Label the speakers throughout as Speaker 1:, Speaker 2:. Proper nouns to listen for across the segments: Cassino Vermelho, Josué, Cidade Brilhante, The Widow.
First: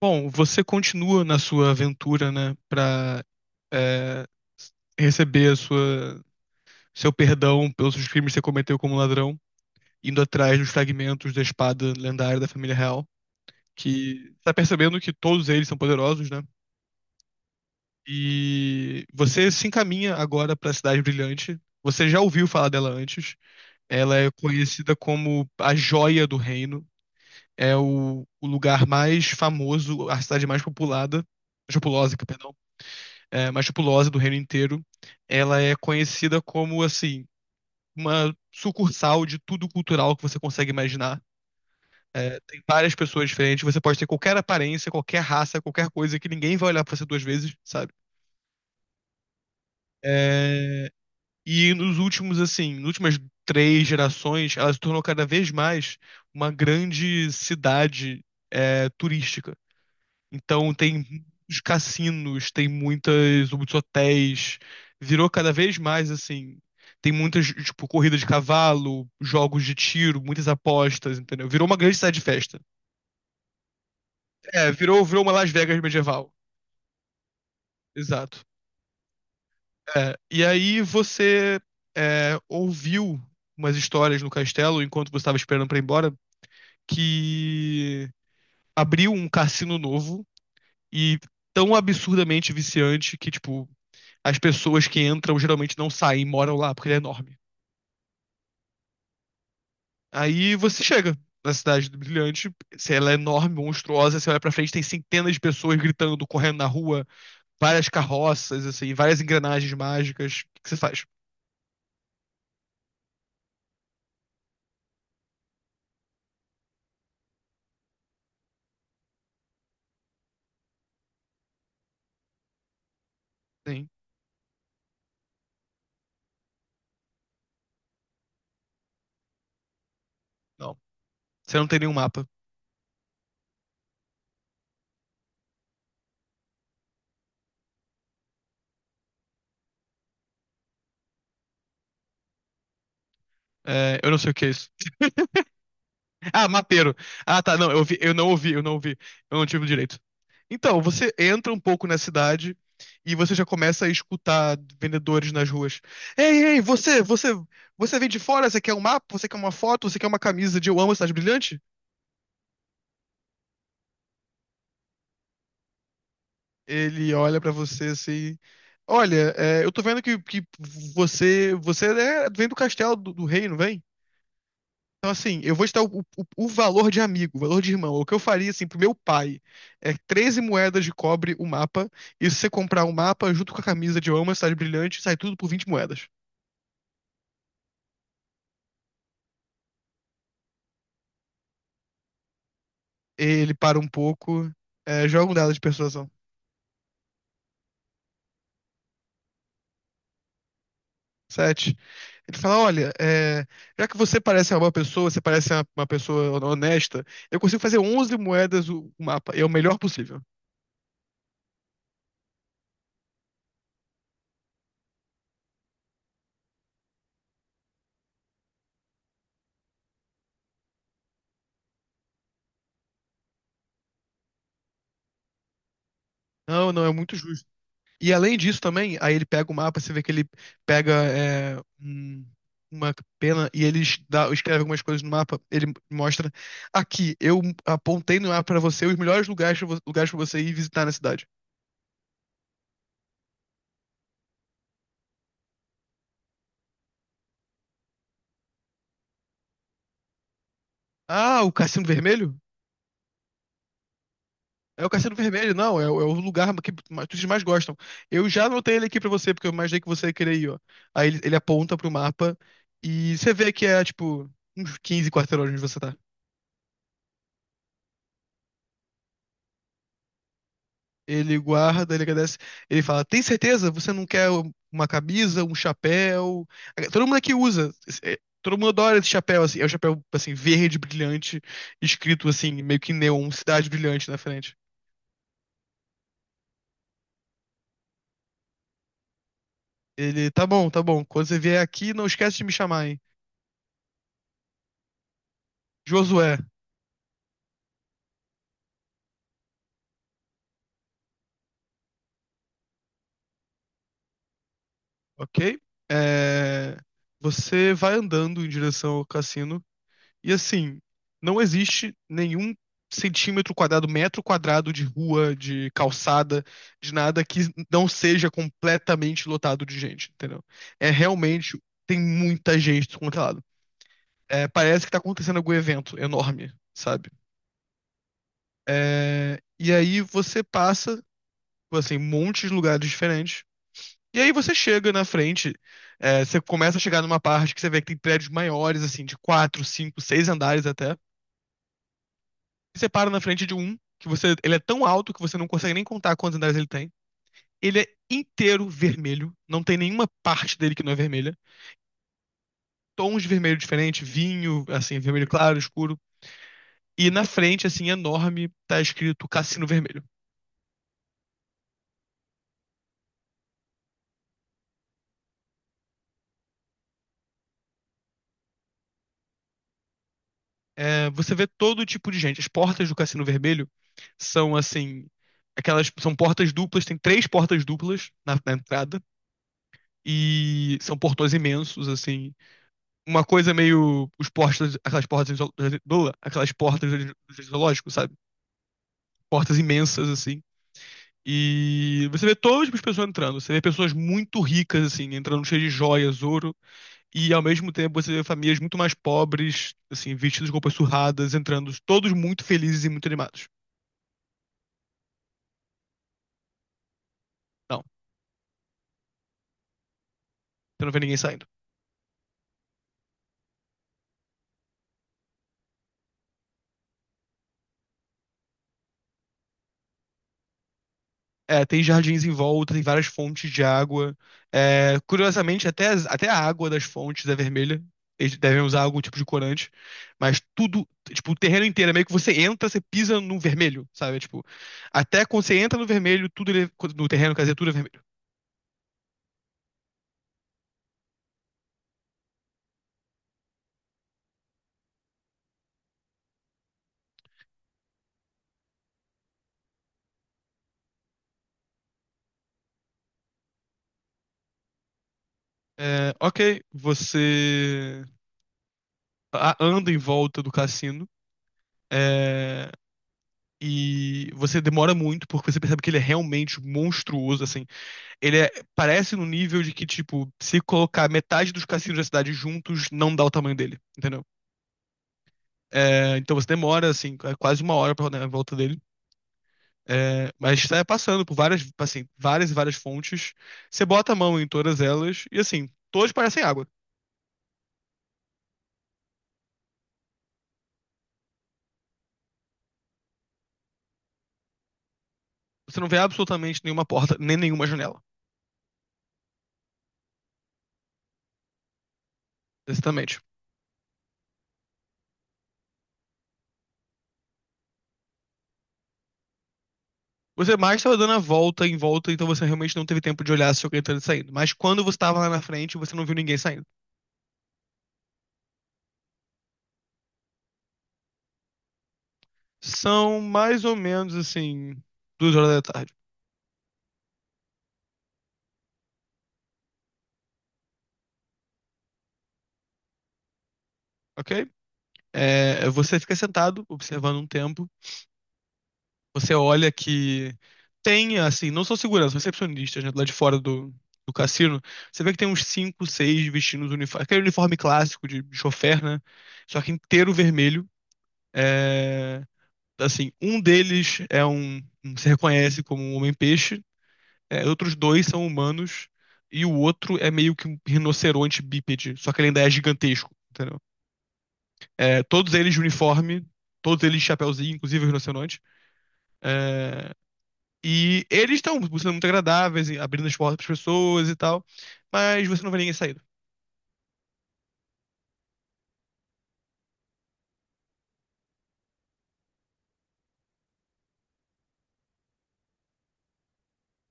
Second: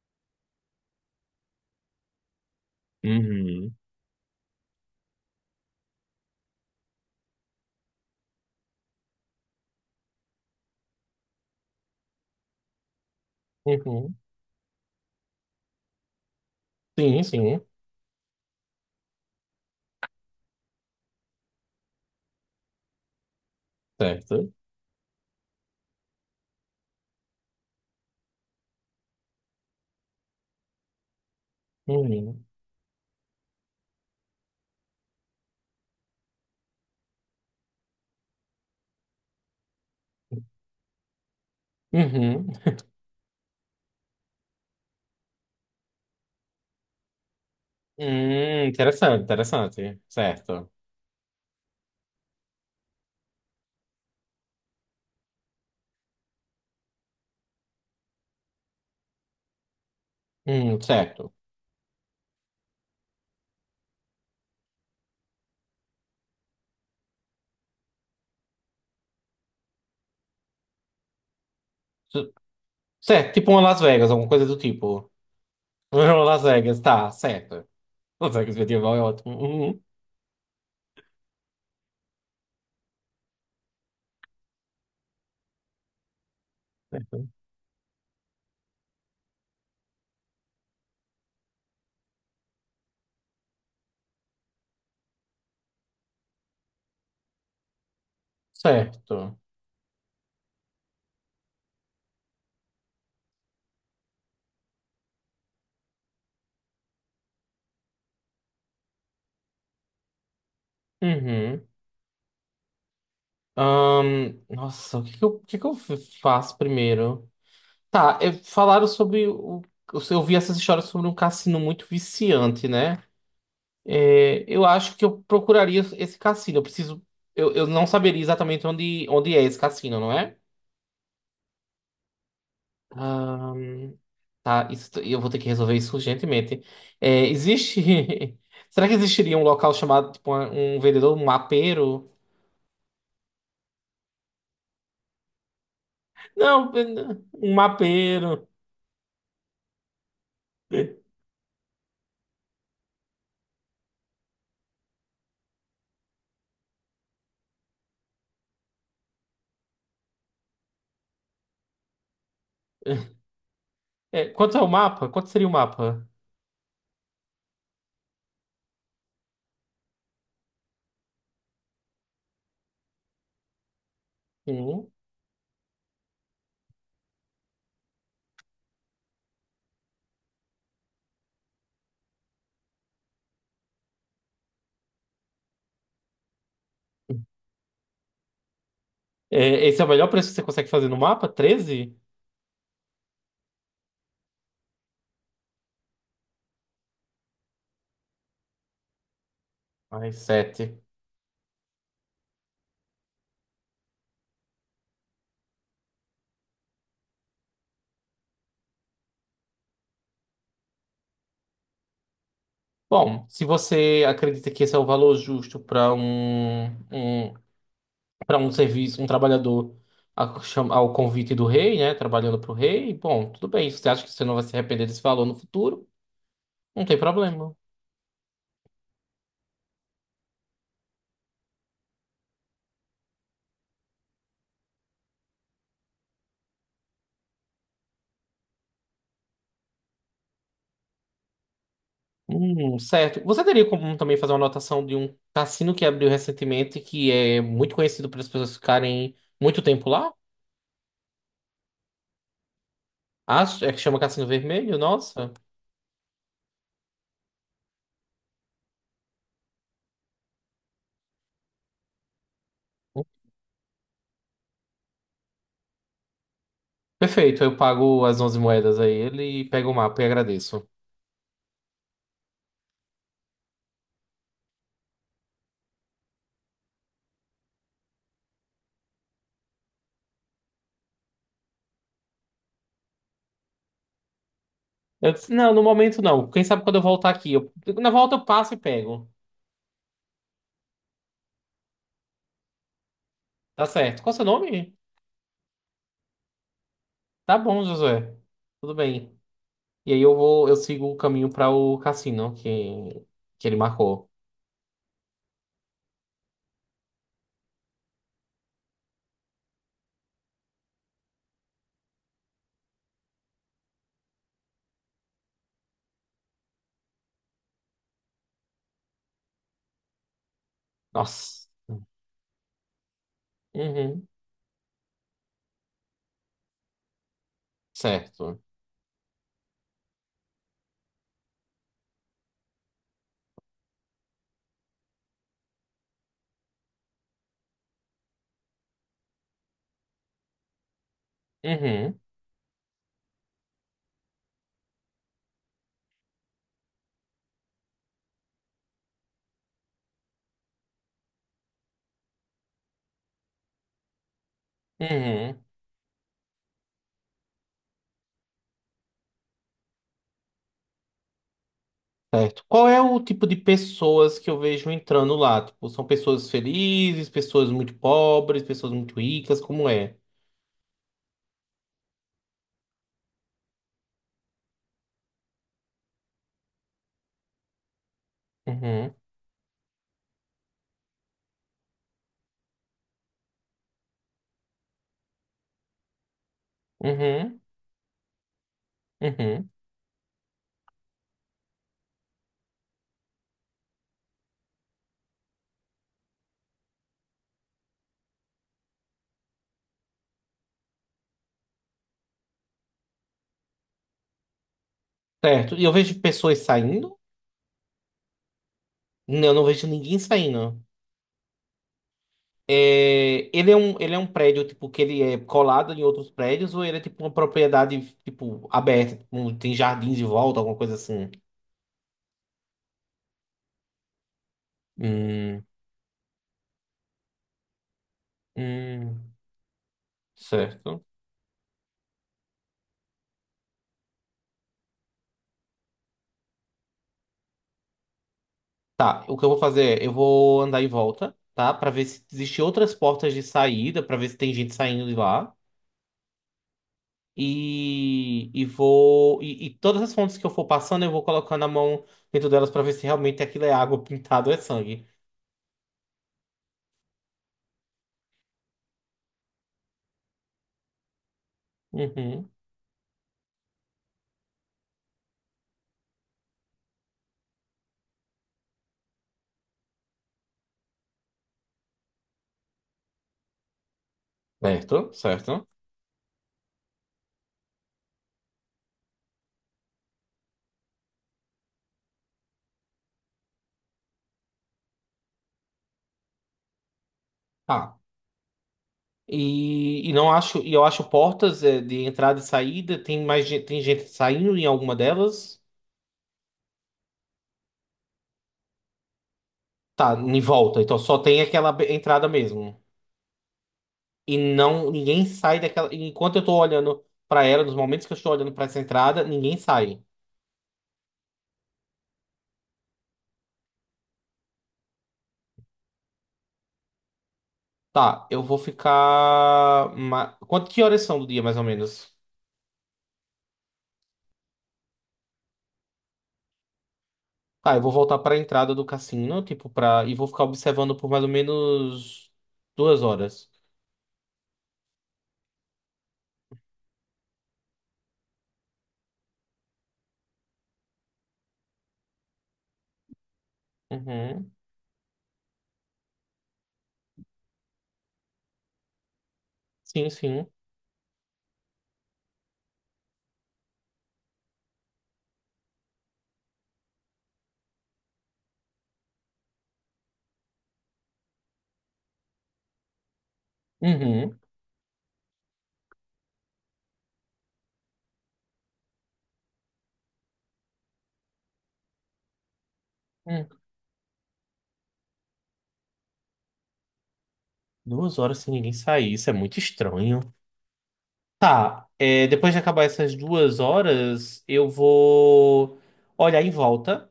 Speaker 1: Bom, você continua na sua aventura, né, pra
Speaker 2: Uhum.
Speaker 1: é, receber a sua, seu perdão pelos seus crimes que você cometeu como ladrão, indo atrás dos fragmentos da espada lendária da família real,
Speaker 2: Uhum.
Speaker 1: que tá percebendo que todos eles são poderosos, né?
Speaker 2: Sim, sim.
Speaker 1: E você se encaminha agora pra Cidade Brilhante. Você já ouviu falar dela antes. Ela é
Speaker 2: Certo.
Speaker 1: conhecida como a Joia do Reino. É o lugar mais famoso, a cidade mais populada, populosa,
Speaker 2: Uhum.
Speaker 1: perdão, mas tipulose do reino inteiro. Ela é conhecida como, assim, uma sucursal de tudo cultural que você consegue imaginar.
Speaker 2: Uhum.
Speaker 1: Tem várias pessoas diferentes, você pode ter qualquer aparência, qualquer raça, qualquer coisa que ninguém vai olhar pra você duas vezes, sabe?
Speaker 2: Interessante, interessante. Certo.
Speaker 1: É, e nos últimos, assim, nas últimas 3 gerações, ela se tornou cada vez mais uma grande cidade, turística. Então tem
Speaker 2: Certo.
Speaker 1: os cassinos, tem muitas, muitos hotéis. Virou cada vez mais assim. Tem muitas, tipo, corrida de cavalo, jogos de tiro, muitas apostas, entendeu? Virou uma grande cidade de
Speaker 2: C-
Speaker 1: festa.
Speaker 2: Certo, tipo uma Las Vegas, alguma coisa do
Speaker 1: É, virou,
Speaker 2: tipo.
Speaker 1: virou uma Las Vegas
Speaker 2: Uma
Speaker 1: medieval.
Speaker 2: Las Vegas, tá, certo. Las
Speaker 1: Exato.
Speaker 2: Vegas medieval é ótimo. Uhum.
Speaker 1: É, e aí você ouviu umas histórias no castelo, enquanto você estava esperando pra ir embora,
Speaker 2: Certo.
Speaker 1: que abriu um cassino novo e tão absurdamente viciante que, tipo, as pessoas que entram geralmente não saem e moram lá, porque ele é enorme.
Speaker 2: Certo.
Speaker 1: Aí você chega na cidade do Brilhante, se ela é enorme, monstruosa, você olha pra frente, tem centenas de pessoas gritando, correndo na rua, várias carroças, assim, várias engrenagens mágicas. O que que você faz?
Speaker 2: Uhum. Nossa, o que que eu faço primeiro? Tá, é, falaram sobre eu vi essas histórias sobre um cassino muito viciante, né?
Speaker 1: Sim.
Speaker 2: É, eu acho que eu procuraria esse cassino. Eu preciso. Eu não saberia exatamente onde é esse cassino, não é?
Speaker 1: Não. Você não tem nenhum mapa.
Speaker 2: Ah, tá, isso, eu vou ter que resolver isso urgentemente. É, existe. Será que existiria um local chamado, tipo, um vendedor, um mapeiro?
Speaker 1: É, eu não sei o que é isso. Ah,
Speaker 2: Não,
Speaker 1: mapeiro. Ah,
Speaker 2: um
Speaker 1: tá. Não, eu vi,
Speaker 2: mapeiro.
Speaker 1: eu não ouvi. Eu não tive direito. Então, você entra um pouco na cidade e você já começa a escutar vendedores nas ruas. Ei, ei, você vem de fora? Você quer um mapa? Você quer uma foto? Você quer uma camisa de Eu Amo a Cidade Brilhante?
Speaker 2: É, quanto é o mapa? Quanto seria o mapa?
Speaker 1: Ele olha pra você assim. Olha, eu tô vendo que você vem do castelo do rei, não vem?
Speaker 2: Hum.
Speaker 1: Então, assim, eu vou te dar o o- valor de amigo, o valor de irmão. O que eu faria, assim, pro meu pai é 13 moedas de cobre o mapa. E se você comprar o mapa junto com a camisa de Eu Amo a Cidade Brilhante, sai tudo por 20 moedas.
Speaker 2: É, esse é o melhor preço que você consegue fazer no mapa? 13.
Speaker 1: Ele para um pouco, joga um dado de persuasão.
Speaker 2: Mais 7.
Speaker 1: Sete. Ele fala: olha, já que você parece uma boa pessoa, você parece uma pessoa honesta, eu consigo fazer 11 moedas o mapa. E é o melhor possível.
Speaker 2: Bom, se você acredita que esse é o valor justo para um serviço, um trabalhador ao convite do rei, né? Trabalhando para o rei, bom, tudo bem. Se você acha que você não vai se arrepender desse valor no futuro,
Speaker 1: Não, não,
Speaker 2: não
Speaker 1: é
Speaker 2: tem
Speaker 1: muito justo.
Speaker 2: problema.
Speaker 1: E além disso também, aí ele pega o mapa, você vê que ele pega, uma pena, e ele escreve algumas coisas no mapa. Ele mostra: aqui, eu apontei no mapa pra você os melhores lugares pra lugares para você ir visitar na cidade.
Speaker 2: Certo. Você teria como também fazer uma anotação de um cassino que abriu recentemente, que é muito conhecido pelas pessoas ficarem muito tempo lá?
Speaker 1: Ah, o Cassino Vermelho?
Speaker 2: Acho, é que chama Cassino Vermelho,
Speaker 1: É o Cassino
Speaker 2: nossa.
Speaker 1: Vermelho. Não, é o lugar que que vocês mais gostam. Eu já anotei ele aqui pra você, porque eu imaginei que você ia querer ir, ó. Aí ele, aponta pro mapa e você vê que é, tipo, uns 15 quarteirões onde você tá.
Speaker 2: Perfeito, eu pago as 11 moedas a ele e pego o mapa e agradeço.
Speaker 1: Ele guarda, ele agradece. Ele fala: tem certeza? Você não quer uma camisa, um chapéu? Todo mundo aqui usa. Todo mundo adora esse chapéu, assim. É um chapéu, assim, verde, brilhante, escrito, assim, meio que neon, Cidade Brilhante na frente.
Speaker 2: Eu disse, não, no momento não. Quem sabe quando eu voltar aqui. Eu- na volta eu passo e pego.
Speaker 1: Ele, tá bom, tá bom. Quando você vier aqui, não esquece de me chamar, hein?
Speaker 2: Tá certo. Qual é o seu nome?
Speaker 1: Josué,
Speaker 2: Tá bom, Josué. Tudo bem. E aí eu sigo o caminho para o cassino que ele marcou.
Speaker 1: ok? É, Você vai andando em direção ao cassino. E assim, não existe nenhum centímetro quadrado, metro quadrado de rua, de calçada, de nada que não seja completamente lotado de gente, entendeu? É
Speaker 2: Nossa.
Speaker 1: realmente, tem muita gente descontrolada.
Speaker 2: Uhum.
Speaker 1: É, parece que tá acontecendo algum evento enorme, sabe?
Speaker 2: Certo.
Speaker 1: É, e aí você passa, assim, um monte de lugares diferentes. E aí você chega na frente. Você começa a chegar numa parte que você vê que tem prédios maiores, assim, de quatro, cinco, seis andares até.
Speaker 2: Uhum.
Speaker 1: Você para na frente de um que você, ele é tão alto que você não consegue nem contar quantos andares ele tem. Ele é inteiro vermelho, não tem nenhuma parte dele que não é vermelha. Tons de vermelho diferente, vinho, assim, vermelho
Speaker 2: Uhum.
Speaker 1: claro, escuro. E na frente, assim, enorme, tá escrito Cassino Vermelho.
Speaker 2: Certo. Qual é o tipo de pessoas que eu vejo entrando lá? Tipo, são pessoas felizes, pessoas muito pobres, pessoas muito ricas, como é?
Speaker 1: É, você vê todo tipo de gente. As portas do Cassino Vermelho são, assim, aquelas, são portas duplas, tem 3 portas duplas na
Speaker 2: Uhum.
Speaker 1: entrada. E são portões imensos, assim, uma coisa meio os portas, aquelas portas, aquelas portas do
Speaker 2: Uhum.
Speaker 1: do zoológico, sabe?
Speaker 2: Uhum.
Speaker 1: Portas imensas assim. E você vê todo tipo de pessoa entrando. Você vê pessoas muito ricas assim, entrando cheias de joias, ouro, e ao mesmo tempo você vê famílias muito mais pobres, assim, vestidas com roupas surradas, entrando todos muito felizes e muito animados.
Speaker 2: Certo. E eu vejo pessoas saindo?
Speaker 1: Não,
Speaker 2: Não, eu não vejo ninguém saindo.
Speaker 1: você não vê ninguém saindo.
Speaker 2: É, ele é um prédio, tipo, que ele é colado em outros prédios, ou ele é tipo uma propriedade, tipo, aberta, tipo, um- tem jardins de volta, alguma coisa assim.
Speaker 1: É, tem jardins em volta, tem várias fontes de água. É,
Speaker 2: Hum,
Speaker 1: curiosamente, até até a água das fontes é vermelha. Eles devem usar algum
Speaker 2: hum,
Speaker 1: tipo de corante. Mas
Speaker 2: certo.
Speaker 1: tudo, tipo, o terreno inteiro, é meio que você entra, você pisa no vermelho, sabe? Tipo, até quando você entra no vermelho, tudo no terreno, quer dizer, tudo é vermelho.
Speaker 2: Tá, o que eu vou fazer é, eu vou andar em volta, tá? Pra ver se existem outras portas de saída, pra ver se tem gente saindo de lá. E vou. E todas as fontes que eu for passando, eu vou colocando a mão dentro delas pra ver se realmente aquilo é água pintada ou é sangue.
Speaker 1: É, ok, você anda em volta do cassino.
Speaker 2: Uhum.
Speaker 1: é, e você demora muito, porque você percebe que ele é realmente monstruoso, assim. Ele é- parece no nível de que, tipo, se colocar metade dos cassinos da cidade juntos, não dá o tamanho dele, entendeu?
Speaker 2: Certo, certo.
Speaker 1: Então você demora, assim, quase 1 hora pra rodar em volta dele. Mas você vai passando por várias, assim, várias e várias fontes. Você bota a mão em todas elas e, assim, todas parecem água.
Speaker 2: Tá. E não acho, e eu acho portas é, de entrada e saída. Tem mais gente, tem gente saindo em alguma delas?
Speaker 1: Você não vê absolutamente nenhuma porta, nem nenhuma janela,
Speaker 2: Tá, em volta. Então só tem aquela entrada mesmo.
Speaker 1: exatamente.
Speaker 2: E não, ninguém sai daquela. Enquanto eu tô olhando pra ela, nos momentos que eu estou olhando pra essa entrada, ninguém sai.
Speaker 1: Você mais estava dando a volta em volta, então você realmente não teve tempo de olhar se alguém estava saindo. Mas quando você estava lá na frente, você não viu ninguém saindo.
Speaker 2: Tá, eu vou ficar. Quanto que horas são do dia, mais ou menos?
Speaker 1: São mais ou menos, assim, 2h da tarde.
Speaker 2: Tá, eu vou voltar pra entrada do cassino, tipo, pra. E vou ficar observando por mais ou menos duas horas.
Speaker 1: Ok? Você fica sentado, observando um tempo. Você olha que tem, assim, não são seguranças, recepcionistas, né, lá de fora do
Speaker 2: Uhum.
Speaker 1: cassino. Você vê que tem uns cinco, seis vestindo os uniformes. Aquele uniforme clássico de chofer, né? Só que
Speaker 2: Sim,
Speaker 1: inteiro
Speaker 2: sim.
Speaker 1: vermelho. É, assim, um deles se reconhece como um homem-peixe. Outros dois são humanos. E o outro é meio que um rinoceronte bípede, só que ele ainda é gigantesco, entendeu?
Speaker 2: Uhum.
Speaker 1: É, todos eles de uniforme, todos eles de chapéuzinho, inclusive os rinocerontes. É, e eles estão sendo muito agradáveis, abrindo as
Speaker 2: Uhum.
Speaker 1: portas para as pessoas e tal, mas você não vê ninguém saindo.
Speaker 2: Duas horas sem ninguém sair, isso é muito estranho. Tá, é, depois de acabar essas duas horas, eu vou olhar em volta.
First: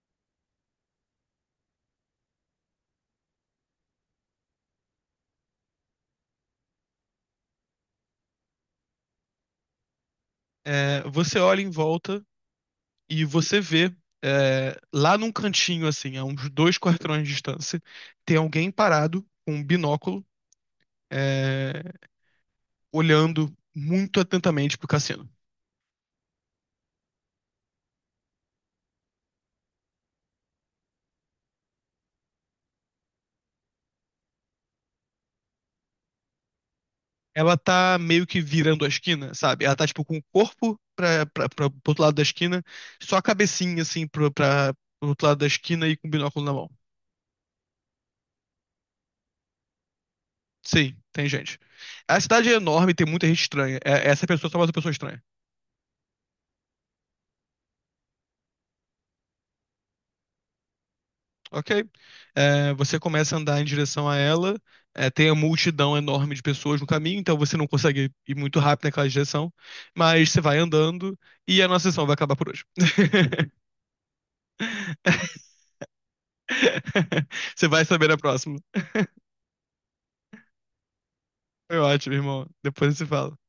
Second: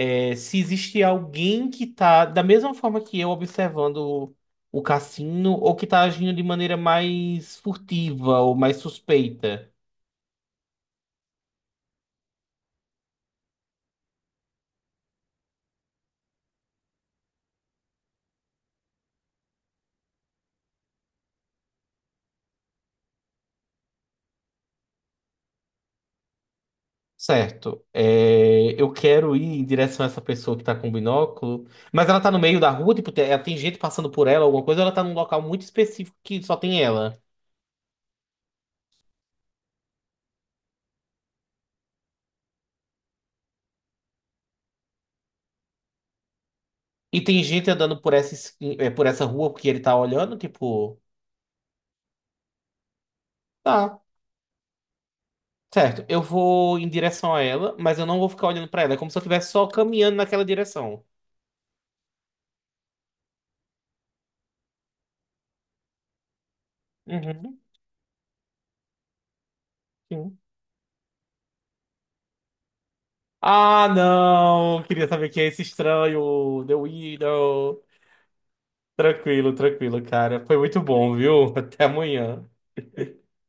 Speaker 2: É, se existe alguém que tá, da mesma forma que eu, observando o cassino, ou que tá agindo de maneira mais furtiva ou mais suspeita.
Speaker 1: É, você olha em volta e você vê lá num cantinho, assim, a uns 2 quarteirões de distância, tem alguém parado com um binóculo, é, olhando muito atentamente pro cassino.
Speaker 2: Certo. É, eu quero ir em direção a essa pessoa que tá com o binóculo. Mas ela tá no meio da rua, tipo, ela tem gente passando por ela, alguma coisa, ou ela tá num local muito específico que só tem ela.
Speaker 1: Ela tá meio que virando a esquina, sabe? Ela tá, tipo, com o corpo pro outro lado da esquina, só a cabecinha, assim, pro outro lado da esquina e com o binóculo na mão.
Speaker 2: E tem gente andando por essa, por essa rua porque ele tá olhando,
Speaker 1: Sim,
Speaker 2: tipo,
Speaker 1: tem gente. A cidade é enorme, tem muita gente estranha.
Speaker 2: tá,
Speaker 1: É, essa pessoa é só mais uma pessoa estranha.
Speaker 2: certo, eu vou em direção a ela, mas eu não vou ficar olhando pra ela. É como se eu estivesse só caminhando naquela direção.
Speaker 1: Ok? É, você começa a andar em direção a ela, tem a multidão enorme de pessoas no caminho, então você
Speaker 2: Uhum,
Speaker 1: não consegue ir muito rápido naquela direção, mas
Speaker 2: sim.
Speaker 1: você vai andando e a nossa sessão vai acabar por hoje.
Speaker 2: Ah, não! Queria saber quem é esse estranho, The
Speaker 1: Você vai
Speaker 2: Widow.
Speaker 1: saber na próxima.
Speaker 2: Tranquilo, tranquilo, cara. Foi muito bom, viu?
Speaker 1: Foi
Speaker 2: Até
Speaker 1: ótimo,
Speaker 2: amanhã.
Speaker 1: irmão. Depois se fala.